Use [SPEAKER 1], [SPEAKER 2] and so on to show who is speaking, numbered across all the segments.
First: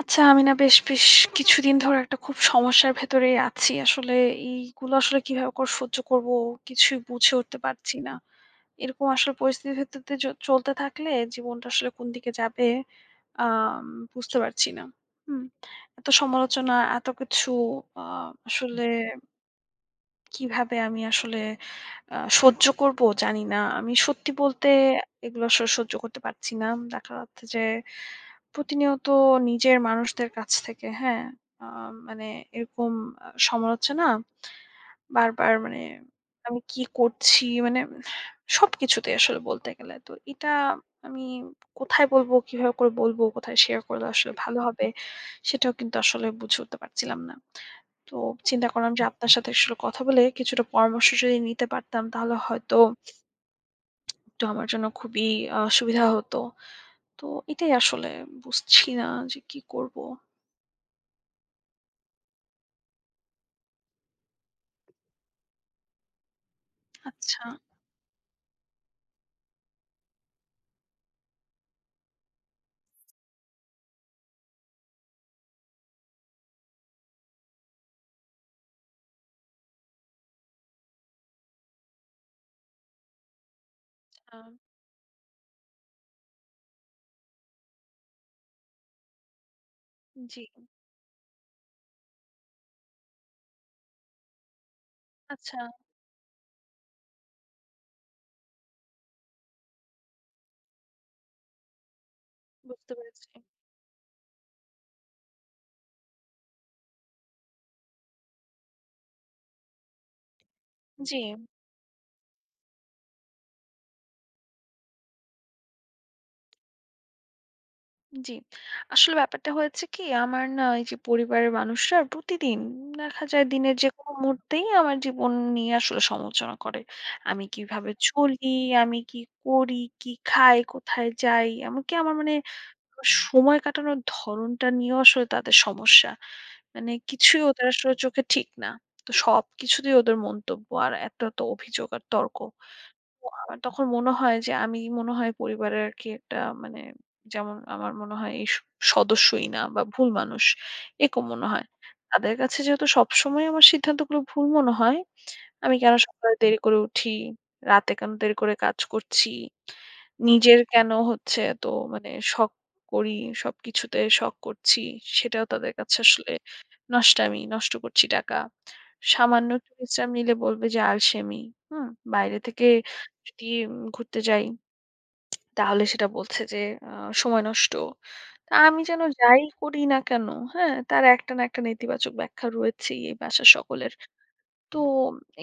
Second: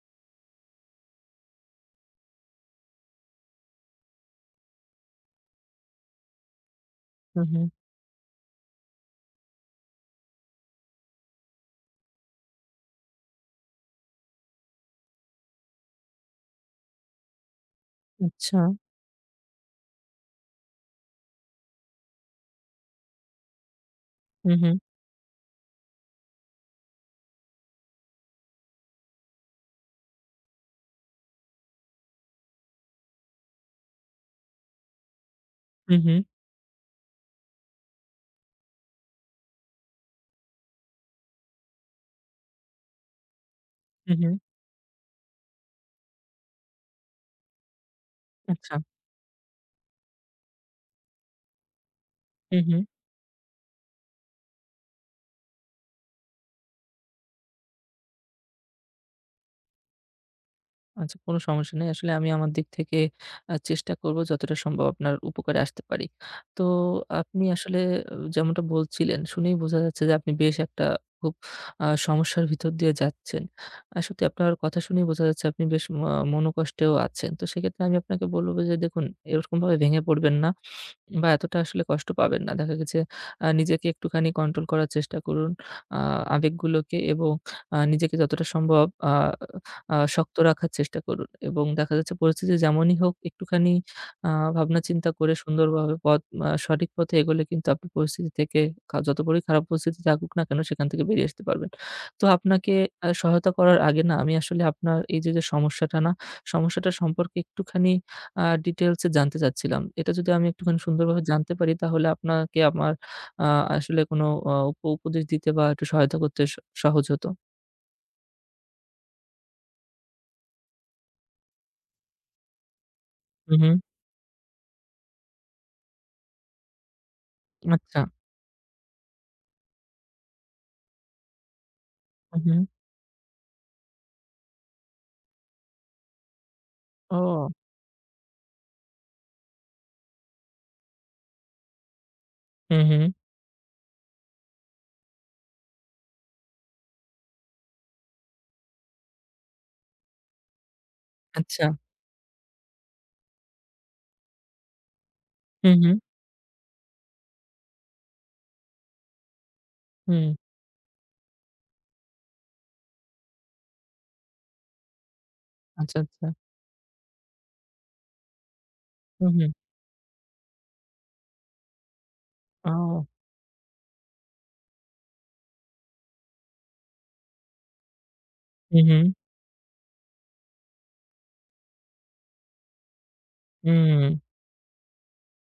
[SPEAKER 1] আচ্ছা, আমি না বেশ বেশ কিছুদিন ধরে একটা খুব সমস্যার ভেতরেই আছি। আসলে এইগুলো আসলে কিভাবে করে সহ্য করব কিছুই বুঝে
[SPEAKER 2] হুম,
[SPEAKER 1] উঠতে
[SPEAKER 2] হুম।
[SPEAKER 1] পারছি না। এরকম আসলে পরিস্থিতির ভেতর দিয়ে চলতে থাকলে জীবনটা আসলে কোন দিকে যাবে আম বুঝতে পারছি না। হুম। এত সমালোচনা, এত কিছু আ
[SPEAKER 2] আচ্ছা।
[SPEAKER 1] আসলে কিভাবে আমি আসলে সহ্য করব জানি না। আমি সত্যি
[SPEAKER 2] হুম,
[SPEAKER 1] বলতে
[SPEAKER 2] হুম।
[SPEAKER 1] এগুলো আসলে সহ্য করতে পারছি না। দেখা যাচ্ছে যে প্রতিনিয়ত নিজের মানুষদের কাছ থেকে, হ্যাঁ? আ মানে এরকম সমালোচনা বারবার মানে
[SPEAKER 2] হুম, হুম।
[SPEAKER 1] আমি কি করছি মানে সবকিছুতেই আসলে বলতে গেলে। তো এটা আমি কোথায় বলবো, কিভাবে করে বলবো, কোথায় শেয়ার করলে
[SPEAKER 2] হুম,
[SPEAKER 1] আসলে
[SPEAKER 2] হুম।
[SPEAKER 1] ভালো হবে সেটাও কিন্তু আসলে বুঝে উঠতে পারছিলাম না। তো চিন্তা
[SPEAKER 2] আচ্ছা।
[SPEAKER 1] করলাম যে আপনার সাথে আসলে কথা বলে কিছুটা পরামর্শ যদি নিতে পারতাম তাহলে
[SPEAKER 2] হুম,
[SPEAKER 1] হয়তো
[SPEAKER 2] হুম।
[SPEAKER 1] একটু আমার জন্য খুবই সুবিধা হতো। তো এটাই আসলে বুঝছি না যে কি করব?
[SPEAKER 2] আচ্ছা, কোনো সমস্যা নেই। আসলে আমি আমার দিক থেকে চেষ্টা করব যতটা সম্ভব আপনার উপকারে আসতে পারি। তো
[SPEAKER 1] আচ্ছা,
[SPEAKER 2] আপনি আসলে যেমনটা বলছিলেন শুনেই বোঝা যাচ্ছে যে আপনি বেশ একটা খুব সমস্যার ভিতর দিয়ে যাচ্ছেন। সত্যি আপনার কথা শুনেই বোঝা যাচ্ছে আপনি বেশ মনোকষ্টেও আছেন। তো সেক্ষেত্রে আমি আপনাকে বলব যে দেখুন, এরকমভাবে ভেঙে পড়বেন না। বা এতটা আসলে কষ্ট পাবেন না। দেখা গেছে নিজেকে একটুখানি
[SPEAKER 1] আ
[SPEAKER 2] কন্ট্রোল করার চেষ্টা করুন। আ আবেগগুলোকে এবং নিজেকে যতটা সম্ভব আ আ শক্ত
[SPEAKER 1] জি।
[SPEAKER 2] রাখার চেষ্টা করুন এবং দেখা যাচ্ছে পরিস্থিতি যেমনই হোক, একটুখানি আ ভাবনা চিন্তা করে
[SPEAKER 1] আচ্ছা
[SPEAKER 2] সুন্দরভাবে পথ আ সঠিক পথে এগোলে কিন্তু আপনি পরিস্থিতি থেকে, যত বড়ই খারাপ পরিস্থিতি থাকুক না কেন সেখান থেকে বেরিয়ে আসতে পারবেন। তো আপনাকে
[SPEAKER 1] বুঝতে পেরেছি।
[SPEAKER 2] সহায়তা করার আগে না, আমি আসলে আপনার এই যে সমস্যাটা না, সমস্যাটা সম্পর্কে একটুখানি ডিটেইলস এ জানতে চাচ্ছিলাম। এটা যদি আমি একটুখানি
[SPEAKER 1] জি,
[SPEAKER 2] সুন্দরভাবে জানতে পারি তাহলে আপনাকে আমার আ আসলে কোনো আ উপ উপদেশ দিতে বা একটু সহায়তা করতে সহজ হতো।
[SPEAKER 1] জি। আসলে ব্যাপারটা হয়েছে কি আমার না এই যে পরিবারের মানুষরা প্রতিদিন দেখা যায়
[SPEAKER 2] হু, হু।
[SPEAKER 1] দিনের যেকোনো মুহূর্তেই আমার জীবন নিয়ে আসলে সমালোচনা করে। আমি কিভাবে
[SPEAKER 2] আচ্ছা।
[SPEAKER 1] চলি, আমি কি করি, কি খাই, কোথায় যাই, এমনকি আমার মানে
[SPEAKER 2] হু, হু।
[SPEAKER 1] আমার সময় কাটানোর ধরনটা নিয়েও আসলে তাদের সমস্যা। মানে কিছুই
[SPEAKER 2] ও!
[SPEAKER 1] ওদের আসলে চোখে ঠিক না। তো সবকিছুতেই ওদের মন্তব্য আর এত, এত অভিযোগ আর তর্ক।
[SPEAKER 2] হু, হু।
[SPEAKER 1] তো আমার তখন মনে হয় যে আমি মনে হয় পরিবারের আরকি একটা মানে যেমন আমার মনে হয় এই সদস্যই না বা ভুল মানুষ। এরকম মনে
[SPEAKER 2] আচ্ছা।
[SPEAKER 1] হয়। তাদের কাছে যেহেতু সবসময় আমার সিদ্ধান্তগুলো ভুল মনে হয়
[SPEAKER 2] হু,
[SPEAKER 1] আমি
[SPEAKER 2] হু।
[SPEAKER 1] কেন সকালে দেরি করে উঠি? রাতে কেন দেরি করে কাজ করছি?
[SPEAKER 2] হুম।
[SPEAKER 1] নিজের কেন হচ্ছে এত মানে শখ করি, সবকিছুতে শখ করছি। সেটাও তাদের
[SPEAKER 2] আচ্ছা,
[SPEAKER 1] কাছে
[SPEAKER 2] আচ্ছা।
[SPEAKER 1] আসলে নষ্টামি, নষ্ট করছি টাকা।
[SPEAKER 2] হু, হু।
[SPEAKER 1] সামান্য একটু বিশ্রাম নিলে বলবে যে আলসেমি। হুম? বাইরে থেকে
[SPEAKER 2] ও!
[SPEAKER 1] যদি ঘুরতে যাই, তাহলে সেটা বলছে যে আ সময় নষ্ট। তা
[SPEAKER 2] হু,
[SPEAKER 1] আমি
[SPEAKER 2] হু।
[SPEAKER 1] যেন যাই করি না কেন, হ্যাঁ? তার একটা না একটা নেতিবাচক ব্যাখ্যা রয়েছেই এই বাসার সকলের।
[SPEAKER 2] হুম।
[SPEAKER 1] তো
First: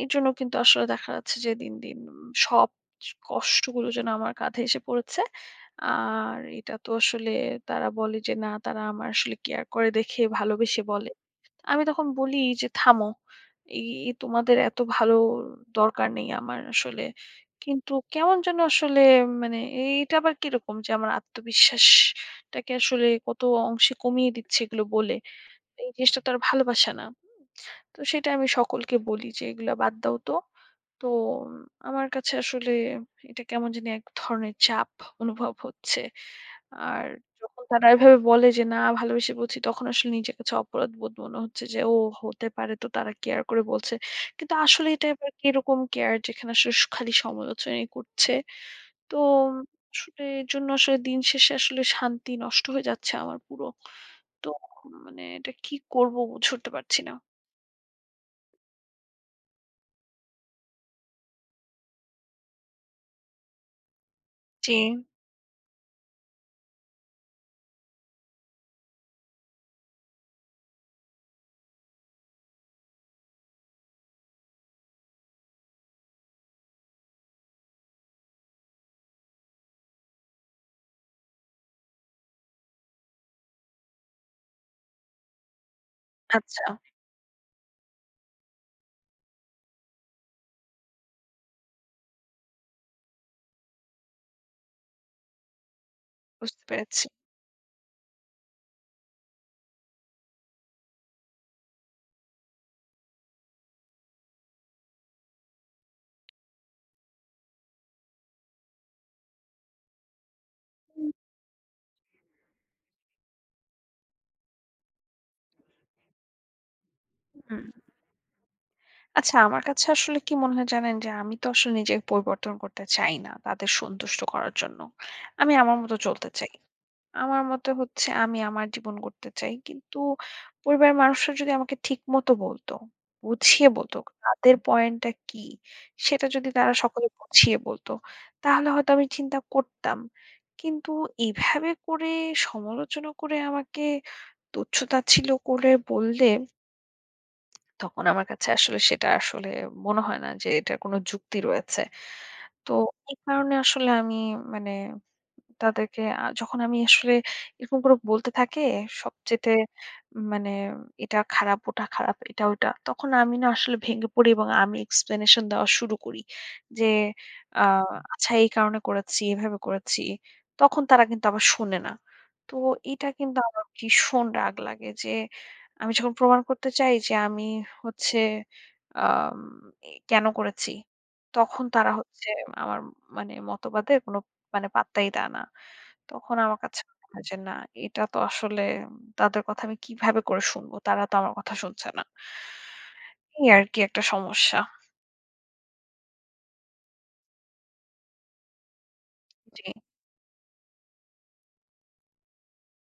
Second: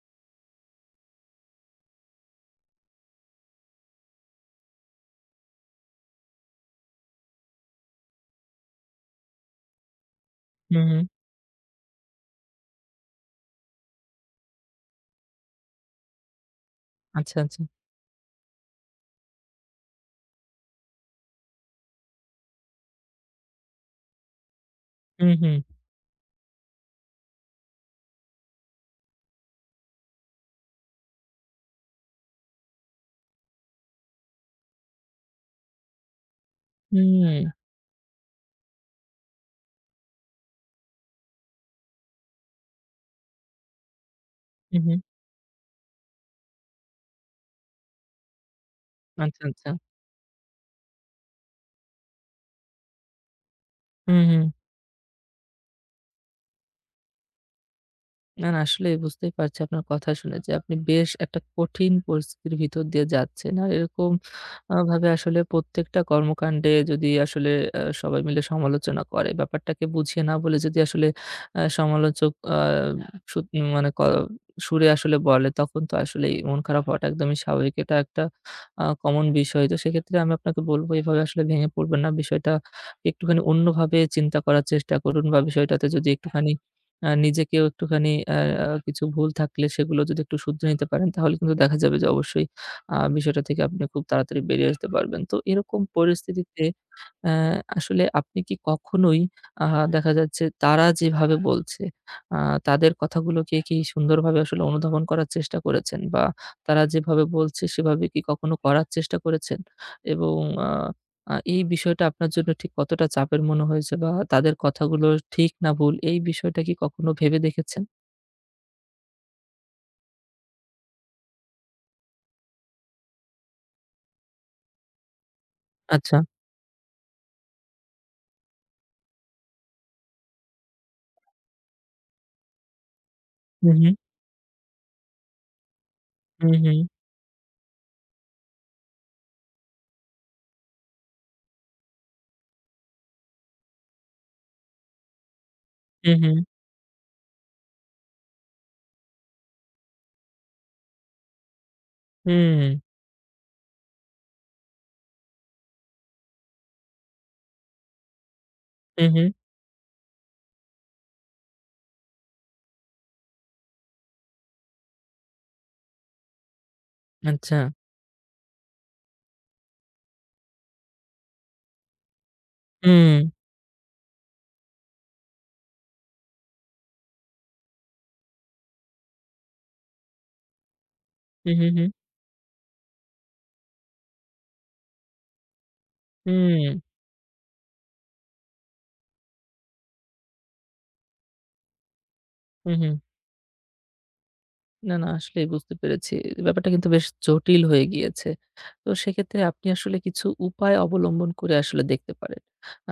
[SPEAKER 1] এর জন্য কিন্তু আসলে দেখা যাচ্ছে যে দিন, দিন সব কষ্টগুলো যেন আমার কাঁধে এসে পড়েছে। আর এটা তো আসলে তারা বলে যে না তারা আমার আসলে কেয়ার করে দেখে
[SPEAKER 2] হু,
[SPEAKER 1] ভালোবেসে
[SPEAKER 2] হু।
[SPEAKER 1] বলে। আমি তখন বলি যে, "থামো। এই তোমাদের এত ভালো দরকার নেই আমার আসলে।"
[SPEAKER 2] আচ্ছা, আচ্ছা।
[SPEAKER 1] কিন্তু কেমন যেন আসলে মানে এটা আবার কিরকম যে আমার আত্মবিশ্বাসটাকে আসলে কত অংশে কমিয়ে দিচ্ছে এগুলো বলে।
[SPEAKER 2] হু, হু।
[SPEAKER 1] এই জিনিসটা তো আর ভালোবাসা না। হুম? তো সেটা আমি সকলকে বলি যে, "এগুলা বাদ দাও তো।" তো উম, আমার কাছে আসলে এটা কেমন জানি এক ধরনের চাপ অনুভব হচ্ছে। আর
[SPEAKER 2] হুম।
[SPEAKER 1] যখন তারা এভাবে বলে যে, "না ভালোবেসে বলছি" তখন আসলে নিজের কাছে অপরাধ বোধ মনে হচ্ছে যে, "ও হতে পারে তো তারা কেয়ার করে বলছে।" কিন্তু
[SPEAKER 2] হু,
[SPEAKER 1] আসলে
[SPEAKER 2] হু।
[SPEAKER 1] এটা আবার কিরকম কেয়ার যেখানে আসলে খালি সমালোচনাই করছে। তো
[SPEAKER 2] আচ্ছা, আচ্ছা।
[SPEAKER 1] আসলে এর জন্য আসলে দিন শেষে আসলে শান্তি নষ্ট হয়ে যাচ্ছে আমার পুরো।
[SPEAKER 2] হু, হু।
[SPEAKER 1] তো মানে এটা কি করব বুঝে উঠতে পারছি না।
[SPEAKER 2] না, না, আসলেই বুঝতেই পারছি আপনার কথা শুনে যে আপনি বেশ একটা কঠিন পরিস্থিতির ভিতর দিয়ে যাচ্ছেন। আর এরকম
[SPEAKER 1] জি,
[SPEAKER 2] ভাবে আসলে প্রত্যেকটা কর্মকাণ্ডে যদি আসলে সবাই মিলে সমালোচনা করে, ব্যাপারটাকে বুঝিয়ে না বলে যদি আসলে সমালোচক আ সু মানে সুরে আসলে বলে, তখন তো আসলেই মন খারাপ হওয়াটা একদমই স্বাভাবিক। এটা একটা কমন বিষয়। তো সেক্ষেত্রে আমি আপনাকে বলব এভাবে আসলে ভেঙে পড়বেন না। বিষয়টা একটুখানি অন্যভাবে চিন্তা করার চেষ্টা করুন, বা বিষয়টাতে যদি একটুখানি
[SPEAKER 1] আচ্ছা
[SPEAKER 2] নিজেকেও একটুখানি আ আ কিছু ভুল থাকলে সেগুলো যদি একটু শুধরে নিতে পারেন, তাহলে কিন্তু দেখা যাবে যে অবশ্যই বিষয়টা থেকে আপনি খুব তাড়াতাড়ি বেরিয়ে আসতে পারবেন। তো এরকম
[SPEAKER 1] বুঝতে
[SPEAKER 2] পরিস্থিতিতে
[SPEAKER 1] পেরেছি।
[SPEAKER 2] অ্যা আসলে আপনি কি কখনোই আ দেখা যাচ্ছে তারা যেভাবে বলছে, আ তাদের কথাগুলোকে কি সুন্দরভাবে আসলে অনুধাবন করার চেষ্টা করেছেন? বা তারা যেভাবে বলছে সেভাবে কি কখনো করার চেষ্টা করেছেন? এবং আ
[SPEAKER 1] হুম,
[SPEAKER 2] আ এই বিষয়টা আপনার জন্য ঠিক কতটা চাপের মনে হয়েছে? বা তাদের কথাগুলো ঠিক না ভুল, এই বিষয়টা কি কখনো ভেবে
[SPEAKER 1] হুম।
[SPEAKER 2] দেখেছেন?
[SPEAKER 1] আচ্ছা আমার কাছে আসলে কি মনে হয় জানেন যে আমি তো আসলে নিজেকে পরিবর্তন করতে চাই না তাদের সন্তুষ্ট করার জন্য। আমি আমার মতো
[SPEAKER 2] আচ্ছা।
[SPEAKER 1] চলতে চাই। আমার মতে হচ্ছে আমি আমার জীবন গড়তে চাই। কিন্তু পরিবারের মানুষরা যদি আমাকে ঠিকমতো বলতো,
[SPEAKER 2] হু,
[SPEAKER 1] বুঝিয়ে
[SPEAKER 2] হু,
[SPEAKER 1] বলতো তাদের পয়েন্টটা কি? সেটা
[SPEAKER 2] হু,
[SPEAKER 1] যদি
[SPEAKER 2] হু,
[SPEAKER 1] তারা সকলে বুঝিয়ে বলতো, তাহলে হয়তো আমি চিন্তা করতাম। কিন্তু এভাবে করে সমালোচনা করে আমাকে তুচ্ছ-তাচ্ছিল্য করে
[SPEAKER 2] হু,
[SPEAKER 1] বললে
[SPEAKER 2] হু,
[SPEAKER 1] তখন আমার কাছে আসলে সেটা আসলে মনে হয় না যে এটার কোনো যুক্তি রয়েছে।
[SPEAKER 2] হুম,
[SPEAKER 1] তো এই কারণে আসলে আমি মানে তাদেরকে যখন আমি আসলে এরকম করে বলতে থাকে
[SPEAKER 2] হু, হু,
[SPEAKER 1] সবচেয়ে মানে এটা খারাপ, ওটা খারাপ, এটা ওটা। তখন আমি না আসলে ভেঙে পড়ি এবং আমি explanation দেওয়া শুরু করি। যে
[SPEAKER 2] আচ্ছা।
[SPEAKER 1] হুম। আচ্ছা এই কারণে করেছি, এভাবে করেছি। তখন তারা কিন্তু আবার শোনে না। তো এটা
[SPEAKER 2] হুম,
[SPEAKER 1] কিন্তু আমার ভীষণ রাগ লাগে যে আমি যখন প্রমাণ করতে চাই যে আমি হচ্ছে আম এ কেন করেছি,
[SPEAKER 2] হু,
[SPEAKER 1] তখন
[SPEAKER 2] হু, হু,
[SPEAKER 1] তারা হচ্ছে আমার মানে মতবাদের কোনো মানে পাত্তাই দেয় না। তখন আমার
[SPEAKER 2] হুম,
[SPEAKER 1] কাছে মনে হয় যে না, এটা তো আসলে তাদের কথা আমি কিভাবে করে শুনবো? তারা তো আমার কথা শুনছে না।
[SPEAKER 2] হু, হু।
[SPEAKER 1] এই আরকি একটা সমস্যা।
[SPEAKER 2] না, না, আসলেই বুঝতে পেরেছি। ব্যাপারটা কিন্তু বেশ জটিল হয়ে গিয়েছে। তো সেক্ষেত্রে
[SPEAKER 1] জি।
[SPEAKER 2] আপনি আসলে কিছু উপায় অবলম্বন করে আসলে দেখতে পারেন।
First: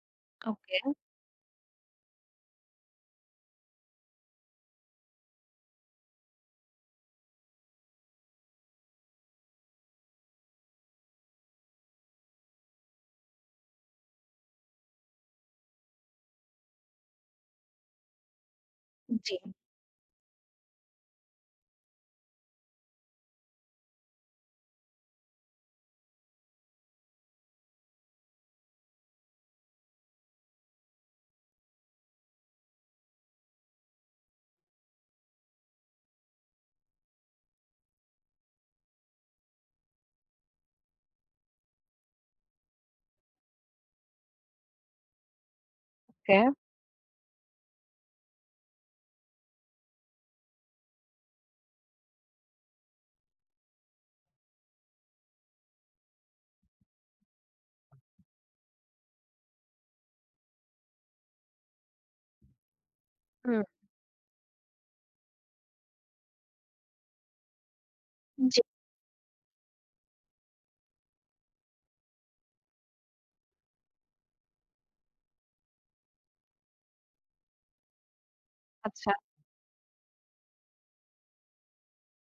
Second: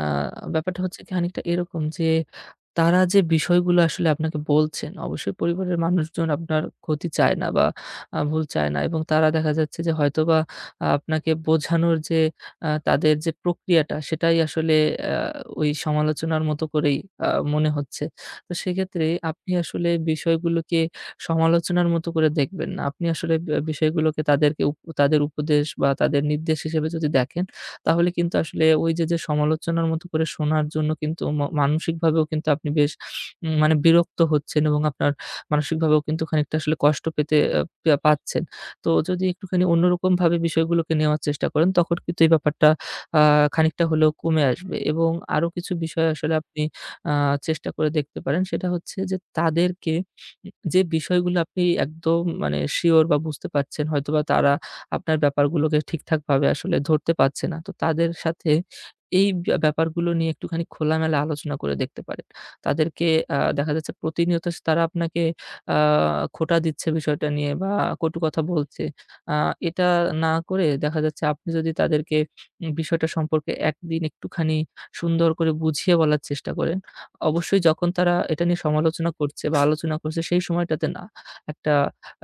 [SPEAKER 2] আ
[SPEAKER 1] ওকে।
[SPEAKER 2] ব্যাপারটা হচ্ছে কি, খানিকটা এরকম যে, তারা যে বিষয়গুলো আসলে আপনাকে বলছেন, অবশ্যই পরিবারের মানুষজন আপনার ক্ষতি চায় না বা ভুল চায় না, এবং তারা দেখা যাচ্ছে যে হয়তোবা আপনাকে বোঝানোর যে তাদের যে প্রক্রিয়াটা সেটাই আসলে আ ওই সমালোচনার মতো করেই আ মনে হচ্ছে। তো সেক্ষেত্রে
[SPEAKER 1] জি।
[SPEAKER 2] আপনি আসলে বিষয়গুলোকে সমালোচনার মতো করে দেখবেন না। আপনি আসলে বিষয়গুলোকে তাদেরকে তাদের উপদেশ বা তাদের নির্দেশ হিসেবে যদি দেখেন, তাহলে কিন্তু আসলে ওই যে সমালোচনার মতো করে শোনার জন্য কিন্তু মানসিকভাবেও কিন্তু আপনি বেশ মানে বিরক্ত হচ্ছেন এবং আপনার মানসিকভাবেও কিন্তু খানিকটা আসলে কষ্ট পেতে আ পা পাচ্ছেন। তো যদি একটুখানি অন্যরকমভাবে বিষয়গুলোকে নেওয়ার চেষ্টা করেন, তখন কিন্তু এই ব্যাপারটা আ খানিকটা হলেও কমে আসবে এবং আরো কিছু বিষয় আসলে
[SPEAKER 1] ওকে।
[SPEAKER 2] আপনি আ চেষ্টা করে দেখতে পারেন। সেটা হচ্ছে যে, তাদেরকে যে বিষয়গুলো আপনি একদম মানে সিওর বা বুঝতে পারছেন হয়তোবা তারা আপনার ব্যাপারগুলোকে ঠিকঠাকভাবে আসলে ধরতে পারছে না। তো তাদের সাথে এই ব্যাপারগুলো নিয়ে একটুখানি খোলামেলা আলোচনা করে দেখতে পারেন। তাদেরকে
[SPEAKER 1] হুম।
[SPEAKER 2] দেখা যাচ্ছে প্রতিনিয়ত তারা আপনাকে আ খোঁটা দিচ্ছে বিষয়টা নিয়ে বা কটু কথা
[SPEAKER 1] জি।
[SPEAKER 2] বলছে। আ এটা না করে দেখা যাচ্ছে আপনি যদি তাদেরকে বিষয়টা সম্পর্কে একদিন একটুখানি সুন্দর করে বুঝিয়ে বলার চেষ্টা করেন, অবশ্যই যখন তারা এটা নিয়ে সমালোচনা
[SPEAKER 1] আচ্ছা।
[SPEAKER 2] করছে বা আলোচনা করছে সেই সময়টাতে না। একটা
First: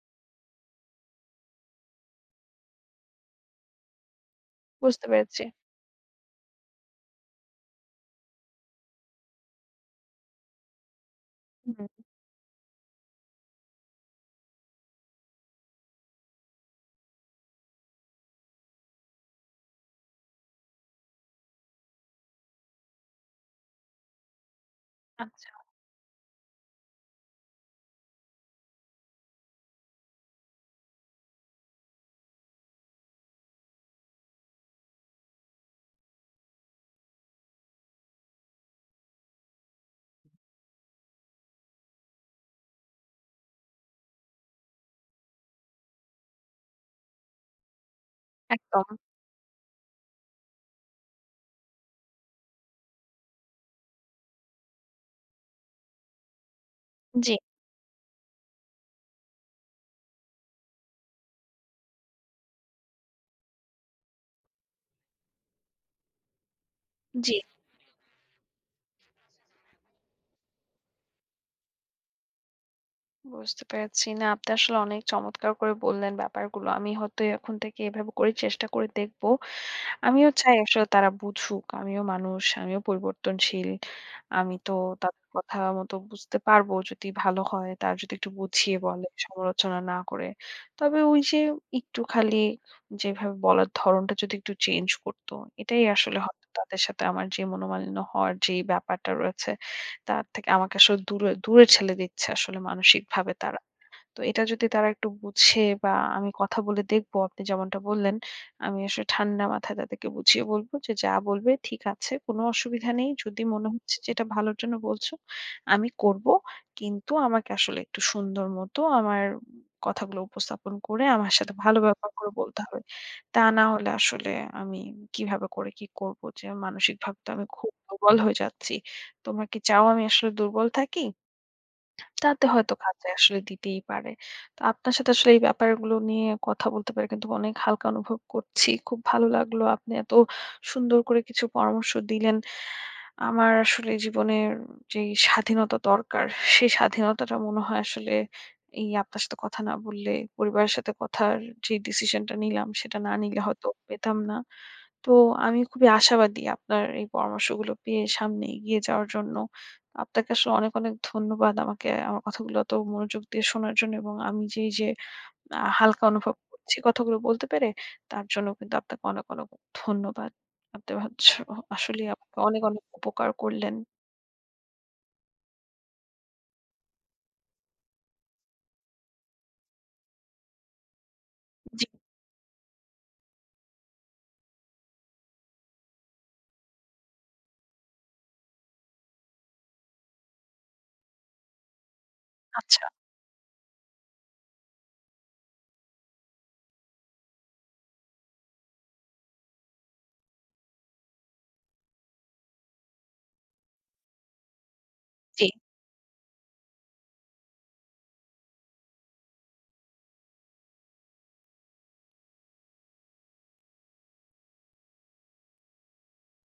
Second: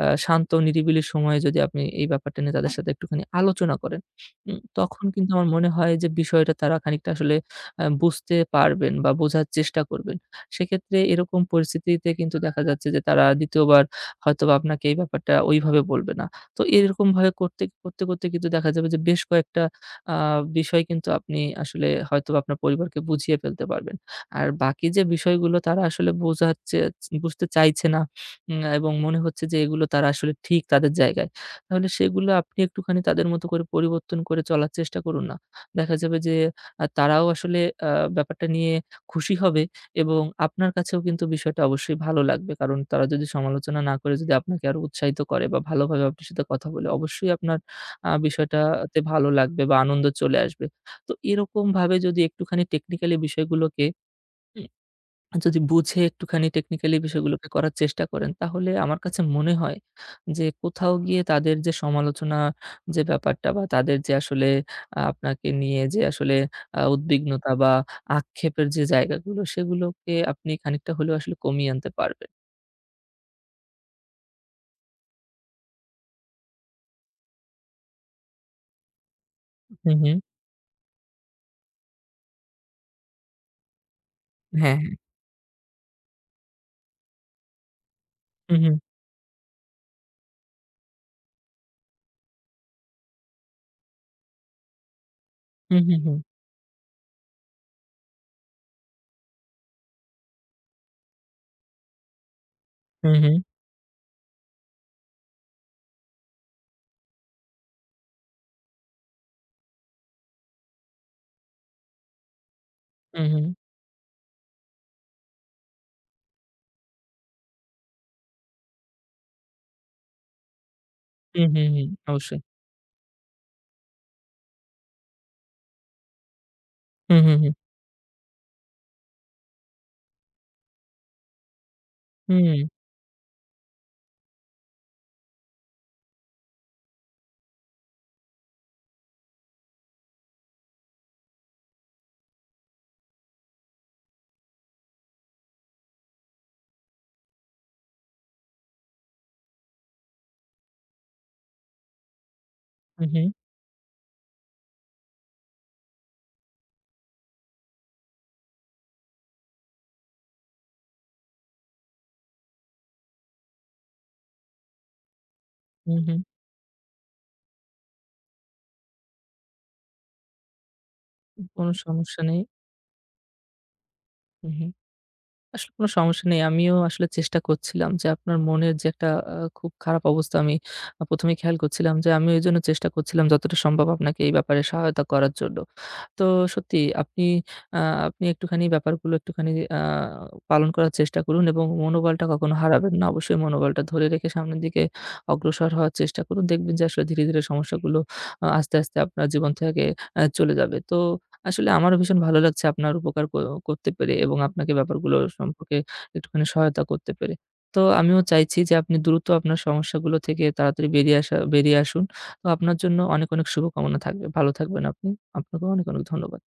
[SPEAKER 2] শান্ত নিরিবিলি সময়ে যদি আপনি এই ব্যাপারটা নিয়ে তাদের সাথে একটুখানি আলোচনা করেন, তখন
[SPEAKER 1] বুঝতে
[SPEAKER 2] কিন্তু
[SPEAKER 1] পেরেছি।
[SPEAKER 2] আমার মনে হয় যে বিষয়টা তারা খানিকটা আসলে বুঝতে পারবেন বা বোঝার চেষ্টা করবেন। সেক্ষেত্রে এরকম
[SPEAKER 1] হুম।
[SPEAKER 2] পরিস্থিতিতে কিন্তু দেখা যাচ্ছে যে তারা দ্বিতীয় বার হয়তোবা আপনাকে এই ব্যাপারটা ওইভাবে বলবে না। তো এরকমভাবে করতে, করতে, করতে কিন্তু দেখা যাবে যে বেশ কয়েকটা আ বিষয় কিন্তু আপনি আসলে হয়তোবা আপনার পরিবারকে বুঝিয়ে ফেলতে পারবেন। আর বাকি যে
[SPEAKER 1] আচ্ছা।
[SPEAKER 2] বিষয়গুলো তারা আসলে বোঝাচ্ছে, বুঝতে চাইছে না এবং মনে হচ্ছে যে এগুলো তারা আসলে ঠিক তাদের জায়গায়। তাহলে সেগুলো আপনি একটুখানি তাদের মতো করে পরিবর্তন করে চলার চেষ্টা করুন না। দেখা যাবে যে তারাও আসলে আ ব্যাপারটা নিয়ে খুশি হবে এবং আপনার কাছেও কিন্তু বিষয়টা অবশ্যই ভালো লাগবে। কারণ তারা যদি সমালোচনা না করে যদি আপনাকে আরো উৎসাহিত করে বা ভালোভাবে আপনার সাথে কথা বলে, অবশ্যই আপনার
[SPEAKER 1] একদম।
[SPEAKER 2] বিষয়টাতে ভালো লাগবে বা আনন্দ চলে আসবে। তো এরকমভাবে যদি একটুখানি টেকনিক্যালি বিষয়গুলোকে, হুম, যদি বুঝে একটুখানি টেকনিক্যালি
[SPEAKER 1] জি,
[SPEAKER 2] বিষয়গুলোকে করার চেষ্টা করেন, তাহলে আমার কাছে মনে হয় যে কোথাও গিয়ে তাদের যে সমালোচনা, যে ব্যাপারটা বা তাদের যে আসলে আপনাকে নিয়ে যে আসলে
[SPEAKER 1] জি।
[SPEAKER 2] উদ্বিগ্নতা বা আক্ষেপের যে জায়গাগুলো সেগুলোকে আপনি খানিকটা হলেও আসলে কমিয়ে আনতে পারবেন।
[SPEAKER 1] বুঝতে পেরেছি। না, আপনি আসলে অনেক চমৎকার করে বললেন ব্যাপারগুলো। আমি হয়তো এখন থেকে এভাবে করে চেষ্টা করে দেখব।
[SPEAKER 2] হুম, হুম।
[SPEAKER 1] আমিও চাই আসলে তারা বুঝুক। আমিও মানুষ, আমিও পরিবর্তনশীল। আমি তো
[SPEAKER 2] হ্যাঁ, হ্যাঁ।
[SPEAKER 1] তাদের কথা মতো বুঝতে পারবো যদি ভালো হয়, তারা যদি একটু
[SPEAKER 2] হুম, হুম।
[SPEAKER 1] বুঝিয়ে বলে, সমালোচনা না করে। তবে ওই যে একটু খালি যেভাবে বলার ধরনটা যদি একটু চেঞ্জ করতো,
[SPEAKER 2] হুম,
[SPEAKER 1] এটাই
[SPEAKER 2] হুম।
[SPEAKER 1] আসলে হয়তো তাদের সাথে আমার যে মনোমালিন্য হওয়ার যে ব্যাপারটা রয়েছে তার থেকে আমাকে আসলে দূরে, দূরে ঠেলে দিচ্ছে আসলে
[SPEAKER 2] হুম,
[SPEAKER 1] মানসিকভাবে
[SPEAKER 2] হুম।
[SPEAKER 1] তারা। তো এটা যদি তারা একটু বুঝে বা আমি কথা বলে দেখবো আপনি যেমনটা বললেন, আমি আসলে ঠান্ডা মাথায় তাদেরকে বুঝিয়ে বলব যে, "যা বলবে ঠিক আছে, কোনো অসুবিধা নেই।
[SPEAKER 2] হুম,
[SPEAKER 1] যদি
[SPEAKER 2] হুম,
[SPEAKER 1] মনে হচ্ছে যে এটা ভালোর জন্য বলছো, আমি করব। কিন্তু আমাকে আসলে একটু সুন্দর মতো আমার কথাগুলো উপস্থাপন করে আমার
[SPEAKER 2] হুম,
[SPEAKER 1] সাথে ভালো
[SPEAKER 2] হুম।
[SPEAKER 1] ব্যবহার করে
[SPEAKER 2] অবশ্যই।
[SPEAKER 1] বলতে হবে। তা না হলে আসলে আমি কিভাবে করে কি করব যে
[SPEAKER 2] হুম,
[SPEAKER 1] মানসিকভাবে তো
[SPEAKER 2] হুম,
[SPEAKER 1] আমি
[SPEAKER 2] হুম।
[SPEAKER 1] খুব দুর্বল হয়ে যাচ্ছি। তোমরা কি চাও আমি আসলে দুর্বল থাকি?" তাতে
[SPEAKER 2] হুম,
[SPEAKER 1] হয়তো কাজে আসলে দিতেই পারে। তো আপনার সাথে আসলে এই ব্যাপারগুলো নিয়ে কথা বলতে পেরে কিন্তু অনেক হালকা অনুভব করছি। খুব ভালো লাগলো আপনি এত সুন্দর করে কিছু পরামর্শ দিলেন। আমার আসলে জীবনের যেই স্বাধীনতা দরকার, সেই স্বাধীনতাটা মনে হয় আসলে এই আপনার সাথে কথা না বললে, পরিবারের সাথে কথার যে ডিসিশনটা নিলাম, সেটা না
[SPEAKER 2] হুম,
[SPEAKER 1] নিলে হয়তো পেতাম না। তো আমি খুবই আশাবাদী আপনার এই পরামর্শগুলো পেয়ে সামনে এগিয়ে যাওয়ার জন্য। আপনাকে আসলে অনেক, অনেক ধন্যবাদ আমাকে আমার কথাগুলো এত মনোযোগ দিয়ে শোনার জন্য এবং আমি যে এই যে
[SPEAKER 2] হুম,
[SPEAKER 1] হালকা
[SPEAKER 2] হুম।
[SPEAKER 1] অনুভব করছি কথাগুলো বলতে পেরে তার জন্য কিন্তু আপনাকে অনেক, অনেক ধন্যবাদ। আপনি ভাবছ
[SPEAKER 2] হুম, কোনো
[SPEAKER 1] আসলেই
[SPEAKER 2] সমস্যা
[SPEAKER 1] আপনি
[SPEAKER 2] নেই।
[SPEAKER 1] অনেক, অনেক উপকার করলেন।
[SPEAKER 2] হুম, হুম। আসলে কোনো সমস্যা নেই। আমিও আসলে চেষ্টা করছিলাম যে আপনার মনের যে একটা খুব খারাপ অবস্থা আমি প্রথম এই খেয়াল
[SPEAKER 1] জি,
[SPEAKER 2] করছিলাম, যে আমি ওইজন্য চেষ্টা করছিলাম যতটা সম্ভব আপনাকে এই ব্যাপারে সহায়তা করার জন্য। তো সত্যি আপনি আ আপনি একটুখানি ব্যাপারগুলো একটুখানি আ পালন করার চেষ্টা করুন এবং মনোবলটা কখনো
[SPEAKER 1] আচ্ছা,
[SPEAKER 2] হারাবেন না। অবশ্যই মনোবলটা ধরে রেখে সামনের দিকে অগ্রসর হওয়ার চেষ্টা করুন। দেখবেন যে আসলে ধীরে, ধীরে সমস্যাগুলো আস্তে, আস্তে আপনার জীবন থেকে চলে যাবে। তো আসলে আমারও ভীষণ ভালো লাগছে আপনার উপকার করতে পেরে এবং আপনাকে ব্যাপারগুলো
[SPEAKER 1] জি।
[SPEAKER 2] সম্পর্কে একটুখানি সহায়তা করতে পেরে। তো আমিও চাইছি যে আপনি দ্রুত আপনার সমস্যাগুলো থেকে তাড়াতাড়ি বেরিয়ে আসুন। তো আপনার জন্য অনেক, অনেক শুভকামনা থাকবে। ভালো থাকবেন আপনি। আপনাকেও অনেক, অনেক ধন্যবাদ।